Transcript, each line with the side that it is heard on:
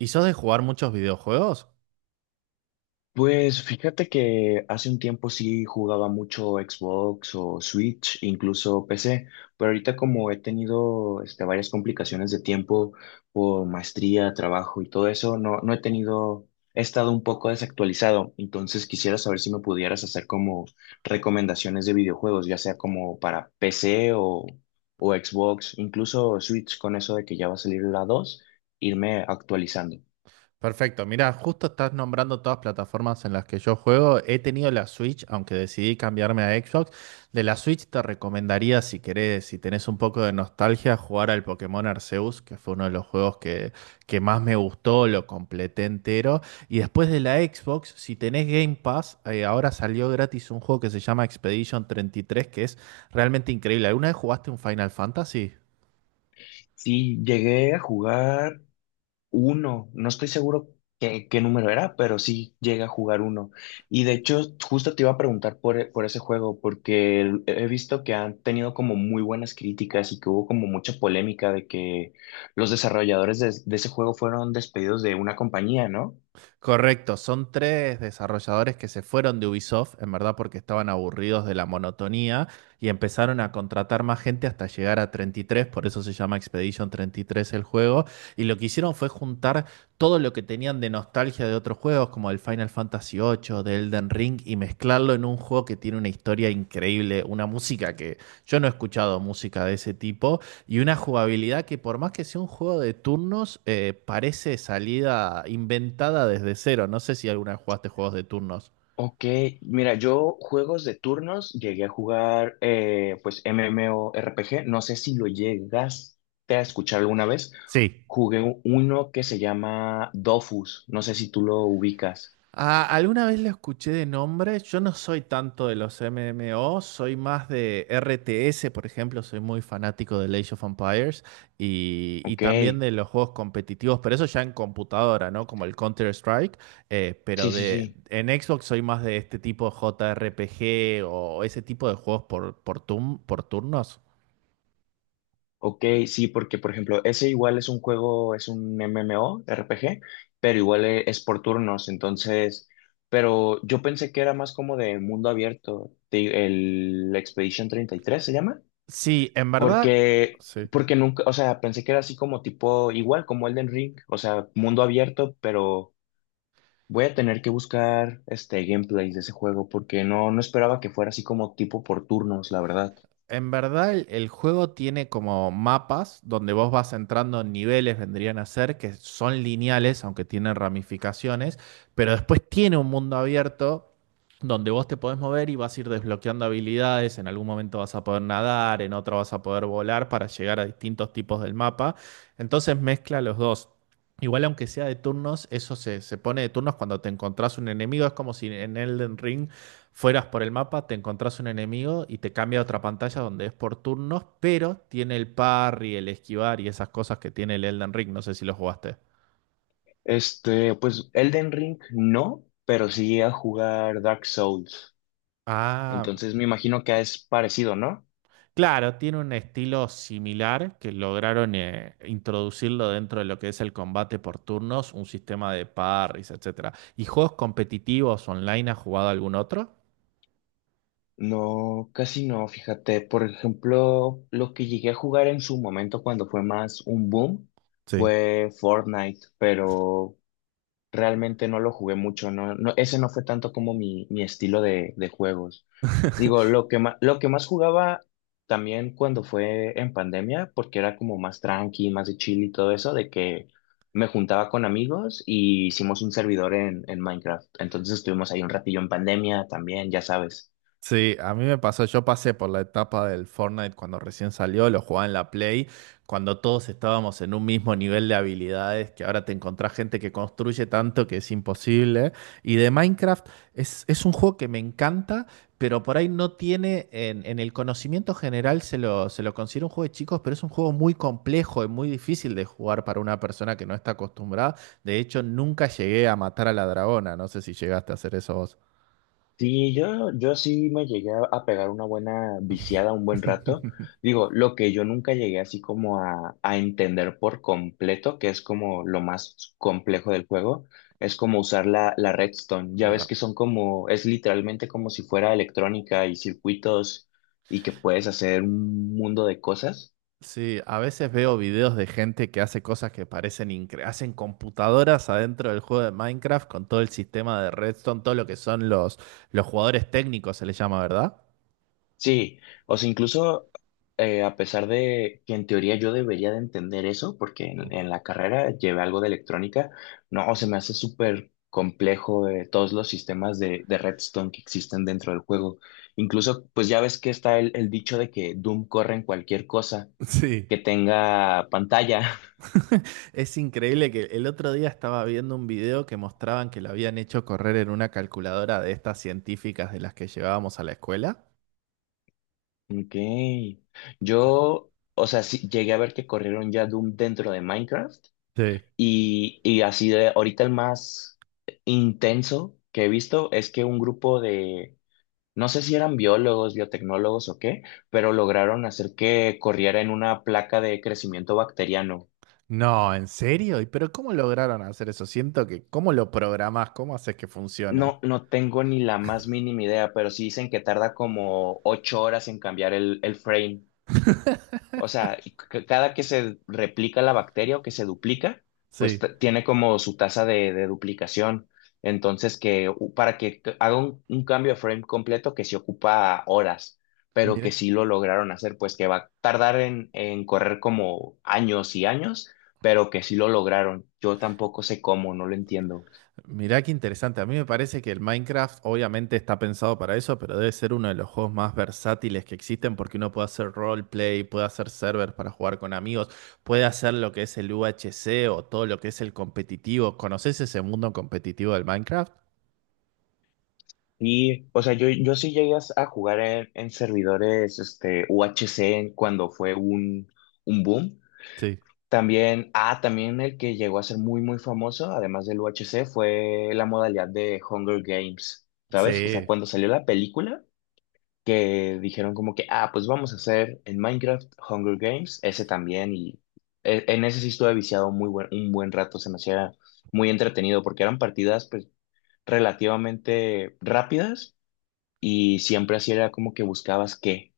right: ¿Y sos de jugar muchos videojuegos?
left: Pues fíjate que hace un tiempo sí jugaba mucho Xbox o Switch, incluso PC, pero ahorita como he tenido varias complicaciones de tiempo por maestría, trabajo y todo eso, no, no he tenido, he estado un poco desactualizado. Entonces quisiera saber si me pudieras hacer como recomendaciones de videojuegos, ya sea como para PC o Xbox, incluso Switch con eso de que ya va a salir la 2, irme actualizando.
right: Perfecto, mira, justo estás nombrando todas plataformas en las que yo juego. He tenido la Switch, aunque decidí cambiarme a Xbox. De la Switch te recomendaría, si querés, si tenés un poco de nostalgia, jugar al Pokémon Arceus, que fue uno de los juegos que más me gustó, lo completé entero. Y después de la Xbox, si tenés Game Pass, ahora salió gratis un juego que se llama Expedition treinta y tres, que es realmente increíble. ¿Alguna vez jugaste un Final Fantasy?
left: Sí, llegué a jugar uno, no estoy seguro qué número era, pero sí llega a jugar uno. Y de hecho, justo te iba a preguntar por, por ese juego, porque he visto que han tenido como muy buenas críticas y que hubo como mucha polémica de que los desarrolladores de ese juego fueron despedidos de una compañía, ¿no?
right: Correcto, son tres desarrolladores que se fueron de Ubisoft, en verdad porque estaban aburridos de la monotonía y empezaron a contratar más gente hasta llegar a 33, por eso se llama Expedition treinta y tres el juego, y lo que hicieron fue juntar todo lo que tenían de nostalgia de otros juegos como el Final Fantasy ocho, de Elden Ring, y mezclarlo en un juego que tiene una historia increíble, una música que yo no he escuchado música de ese tipo, y una jugabilidad que por más que sea un juego de turnos, parece salida inventada desde cero. No sé si alguna vez jugaste juegos de turnos.
left: Ok, mira, yo juegos de turnos llegué a jugar pues MMORPG, no sé si lo llegaste a escuchar alguna vez.
right: Sí.
left: Jugué uno que se llama Dofus, no sé si tú lo ubicas.
right: Ah, alguna vez lo escuché de nombre. Yo no soy tanto de los MMO, soy más de RTS, por ejemplo. Soy muy fanático de Age of Empires y
left: Ok,
right: también
left: sí,
right: de los juegos competitivos, pero eso ya en computadora, ¿no? Como el Counter-Strike.
left: sí,
right: Pero
left: sí.
right: en Xbox soy más de este tipo de JRPG o ese tipo de juegos por turnos.
left: Ok, sí, porque por ejemplo, ese igual es un juego, es un MMORPG, pero igual es por turnos, entonces, pero yo pensé que era más como de mundo abierto, el Expedition 33 se llama.
right: Sí, en verdad.
left: Porque,
right: Sí.
left: porque nunca, o sea, pensé que era así como tipo, igual como Elden Ring, o sea, mundo abierto, pero voy a tener que buscar este gameplay de ese juego porque no, no esperaba que fuera así como tipo por turnos, la verdad.
right: En verdad, el juego tiene como mapas donde vos vas entrando en niveles, vendrían a ser, que son lineales, aunque tienen ramificaciones, pero después tiene un mundo abierto donde vos te podés mover y vas a ir desbloqueando habilidades, en algún momento vas a poder nadar, en otro vas a poder volar para llegar a distintos tipos del mapa. Entonces mezcla los dos. Igual aunque sea de turnos, eso se pone de turnos cuando te encontrás un enemigo, es como si en Elden Ring fueras por el mapa, te encontrás un enemigo y te cambia a otra pantalla donde es por turnos, pero tiene el parry, el esquivar y esas cosas que tiene el Elden Ring. No sé si lo jugaste.
left: Este, pues Elden Ring no, pero sí a jugar Dark Souls.
right: Ah,
left: Entonces me imagino que es parecido, ¿no?
right: claro, tiene un estilo similar que lograron introducirlo dentro de lo que es el combate por turnos, un sistema de parries, etcétera. ¿Y juegos competitivos online has jugado algún otro?
left: No, casi no, fíjate. Por ejemplo, lo que llegué a jugar en su momento cuando fue más un boom
right: Sí.
left: fue Fortnite, pero realmente no lo jugué mucho. No, no, ese no fue tanto como mi estilo de juegos. Digo, lo que más jugaba también cuando fue en pandemia, porque era como más tranqui, más de chill y todo eso, de que me juntaba con amigos y hicimos un servidor en Minecraft. Entonces estuvimos ahí un ratillo en pandemia también, ya sabes.
right: Sí, a mí me pasó, yo pasé por la etapa del Fortnite cuando recién salió, lo jugaba en la Play, cuando todos estábamos en un mismo nivel de habilidades, que ahora te encontrás gente que construye tanto que es imposible. Y de Minecraft es un juego que me encanta, pero por ahí no tiene, en el conocimiento general se lo considera un juego de chicos, pero es un juego muy complejo y muy difícil de jugar para una persona que no está acostumbrada. De hecho, nunca llegué a matar a la dragona, no sé si llegaste a hacer eso
left: Sí, yo sí me llegué a pegar una buena viciada un buen rato. Digo, lo que yo nunca llegué así como a entender por completo, que es como lo más complejo del juego, es como usar la redstone. Ya ves que
right: vos.
left: son como, es literalmente como si fuera electrónica y circuitos y que puedes hacer un mundo de cosas.
right: Sí, a veces veo videos de gente que hace cosas que parecen hacen computadoras adentro del juego de Minecraft con todo el sistema de Redstone, todo lo que son los jugadores técnicos, se les llama, ¿verdad?
left: Sí, o sea, incluso a pesar de que en teoría yo debería de entender eso, porque en, en la carrera llevé algo de electrónica. No, se me hace súper complejo todos los sistemas de Redstone que existen dentro del juego. Incluso, pues ya ves que está el dicho de que Doom corre en cualquier cosa
right: Sí.
left: que tenga pantalla.
right: Es increíble que el otro día estaba viendo un video que mostraban que lo habían hecho correr en una calculadora de estas científicas de las que llevábamos a la escuela.
left: Ok, yo, o sea, sí, llegué a ver que corrieron ya Doom dentro de Minecraft.
right: Sí.
left: Y así de ahorita el más intenso que he visto es que un grupo de, no sé si eran biólogos, biotecnólogos o qué, pero lograron hacer que corriera en una placa de crecimiento bacteriano.
right: No, ¿en serio? ¿Y pero cómo lograron hacer eso? Siento que, ¿cómo lo programás? ¿Cómo haces que funcione?
left: No, no tengo ni la más mínima idea, pero sí dicen que tarda como 8 horas en cambiar el frame. O sea, y cada que se replica la bacteria o que se duplica, pues
right: Sí.
left: tiene como su tasa de duplicación. Entonces, que para que haga un cambio de frame completo que se ocupa horas, pero que
right: Mira.
left: sí lo lograron hacer, pues que va a tardar en correr como años y años, pero que sí lo lograron. Yo tampoco sé cómo, no lo entiendo.
right: Mirá qué interesante. A mí me parece que el Minecraft obviamente está pensado para eso, pero debe ser uno de los juegos más versátiles que existen porque uno puede hacer roleplay, puede hacer servers para jugar con amigos, puede hacer lo que es el UHC o todo lo que es el competitivo. ¿Conoces ese mundo competitivo del Minecraft?
left: Y, o sea, yo sí llegué a jugar en servidores UHC cuando fue un boom.
right: Sí.
left: También, ah, también el que llegó a ser muy, muy famoso, además del UHC, fue la modalidad de Hunger Games, ¿sabes? O sea,
right: Sí.
left: cuando salió la película, que dijeron como que, ah, pues vamos a hacer en Minecraft Hunger Games, ese también. Y en ese sí estuve viciado muy buen, un buen rato, se me hacía muy entretenido, porque eran partidas, pues, relativamente rápidas, y siempre así era como que buscabas qué.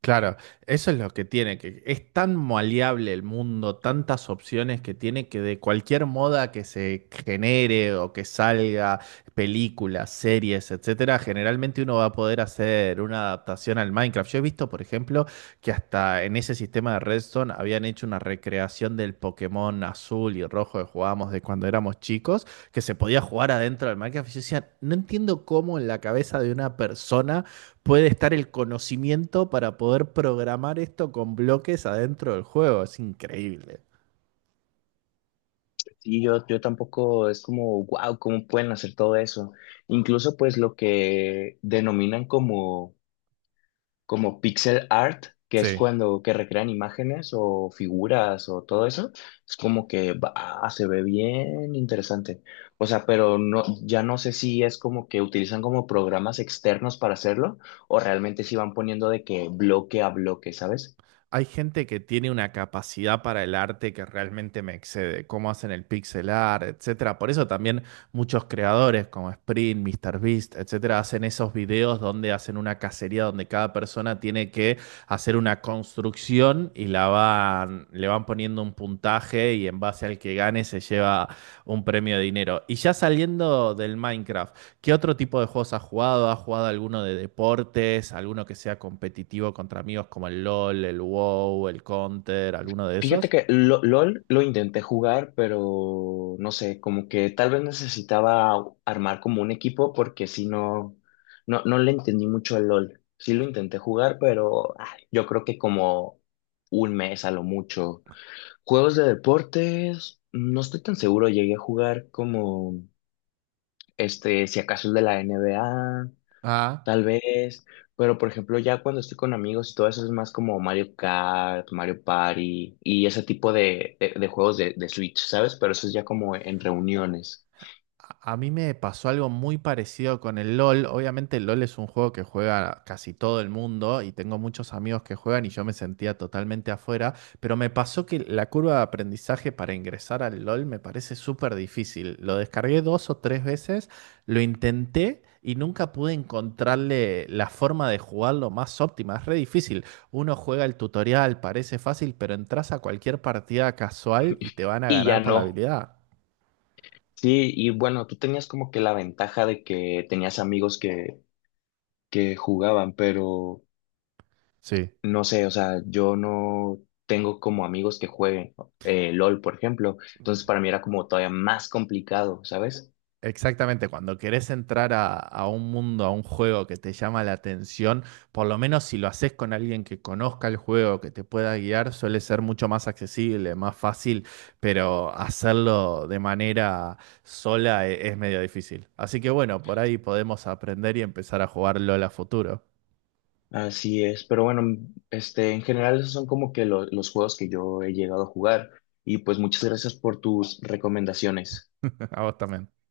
right: Claro, eso es lo que tiene, que es tan maleable el mundo, tantas opciones que tiene que de cualquier moda que se genere o que salga, películas, series, etcétera, generalmente uno va a poder hacer una adaptación al Minecraft. Yo he visto, por ejemplo, que hasta en ese sistema de Redstone habían hecho una recreación del Pokémon azul y rojo que jugábamos de cuando éramos chicos, que se podía jugar adentro del Minecraft. Y yo decía, no entiendo cómo en la cabeza de una persona puede estar el conocimiento para poder programar esto con bloques adentro del juego. Es increíble.
left: Sí, yo tampoco es como, wow, ¿cómo pueden hacer todo eso? Incluso pues lo que denominan como, como pixel art, que es
right: Sí.
left: cuando que recrean imágenes o figuras o todo eso, es como que va, se ve bien interesante. O sea, pero no, ya no sé si es como que utilizan como programas externos para hacerlo o realmente si van poniendo de que bloque a bloque, ¿sabes?
right: Hay gente que tiene una capacidad para el arte que realmente me excede, cómo hacen el pixel art, etcétera. Por eso también muchos creadores como Sprint, MrBeast, etcétera, hacen esos videos donde hacen una cacería donde cada persona tiene que hacer una construcción y la van, le van poniendo un puntaje y en base al que gane se lleva un premio de dinero. Y ya saliendo del Minecraft, ¿qué otro tipo de juegos has jugado? ¿Has jugado alguno de deportes? ¿Alguno que sea competitivo contra amigos como el LOL, el WoW, el Counter, alguno de
left: Fíjate
right: esos?
left: que LOL lo intenté jugar, pero no sé, como que tal vez necesitaba armar como un equipo porque si no, no, no le entendí mucho al LOL. Sí lo intenté jugar, pero ay, yo creo que como un mes a lo mucho. Juegos de deportes, no estoy tan seguro, llegué a jugar como si acaso el de la NBA
right: Ah.
left: tal vez, pero por ejemplo, ya cuando estoy con amigos y todo eso es más como Mario Kart, Mario Party y ese tipo de juegos de Switch, ¿sabes? Pero eso es ya como en reuniones.
right: A mí me pasó algo muy parecido con el LOL. Obviamente el LOL es un juego que juega casi todo el mundo y tengo muchos amigos que juegan y yo me sentía totalmente afuera, pero me pasó que la curva de aprendizaje para ingresar al LOL me parece súper difícil. Lo descargué dos o tres veces, lo intenté y nunca pude encontrarle la forma de jugarlo más óptima. Es re difícil. Uno juega el tutorial, parece fácil, pero entras a cualquier partida casual y te van a
left: Y
right: ganar
left: ya
right: por la
left: no.
right: habilidad.
left: Sí, y bueno, tú tenías como que la ventaja de que tenías amigos que jugaban, pero
right: Sí.
left: no sé, o sea, yo no tengo como amigos que jueguen LOL, por ejemplo. Entonces para mí era como todavía más complicado, ¿sabes?
right: Exactamente, cuando querés entrar a un mundo, a un juego que te llama la atención, por lo menos si lo haces con alguien que conozca el juego, que te pueda guiar, suele ser mucho más accesible, más fácil, pero hacerlo de manera sola es, medio difícil. Así que bueno, por ahí podemos aprender y empezar a jugar LOL a futuro.
left: Así es, pero bueno, este, en general esos son como que los juegos que yo he llegado a jugar y pues muchas gracias por tus recomendaciones.
right: A vos también.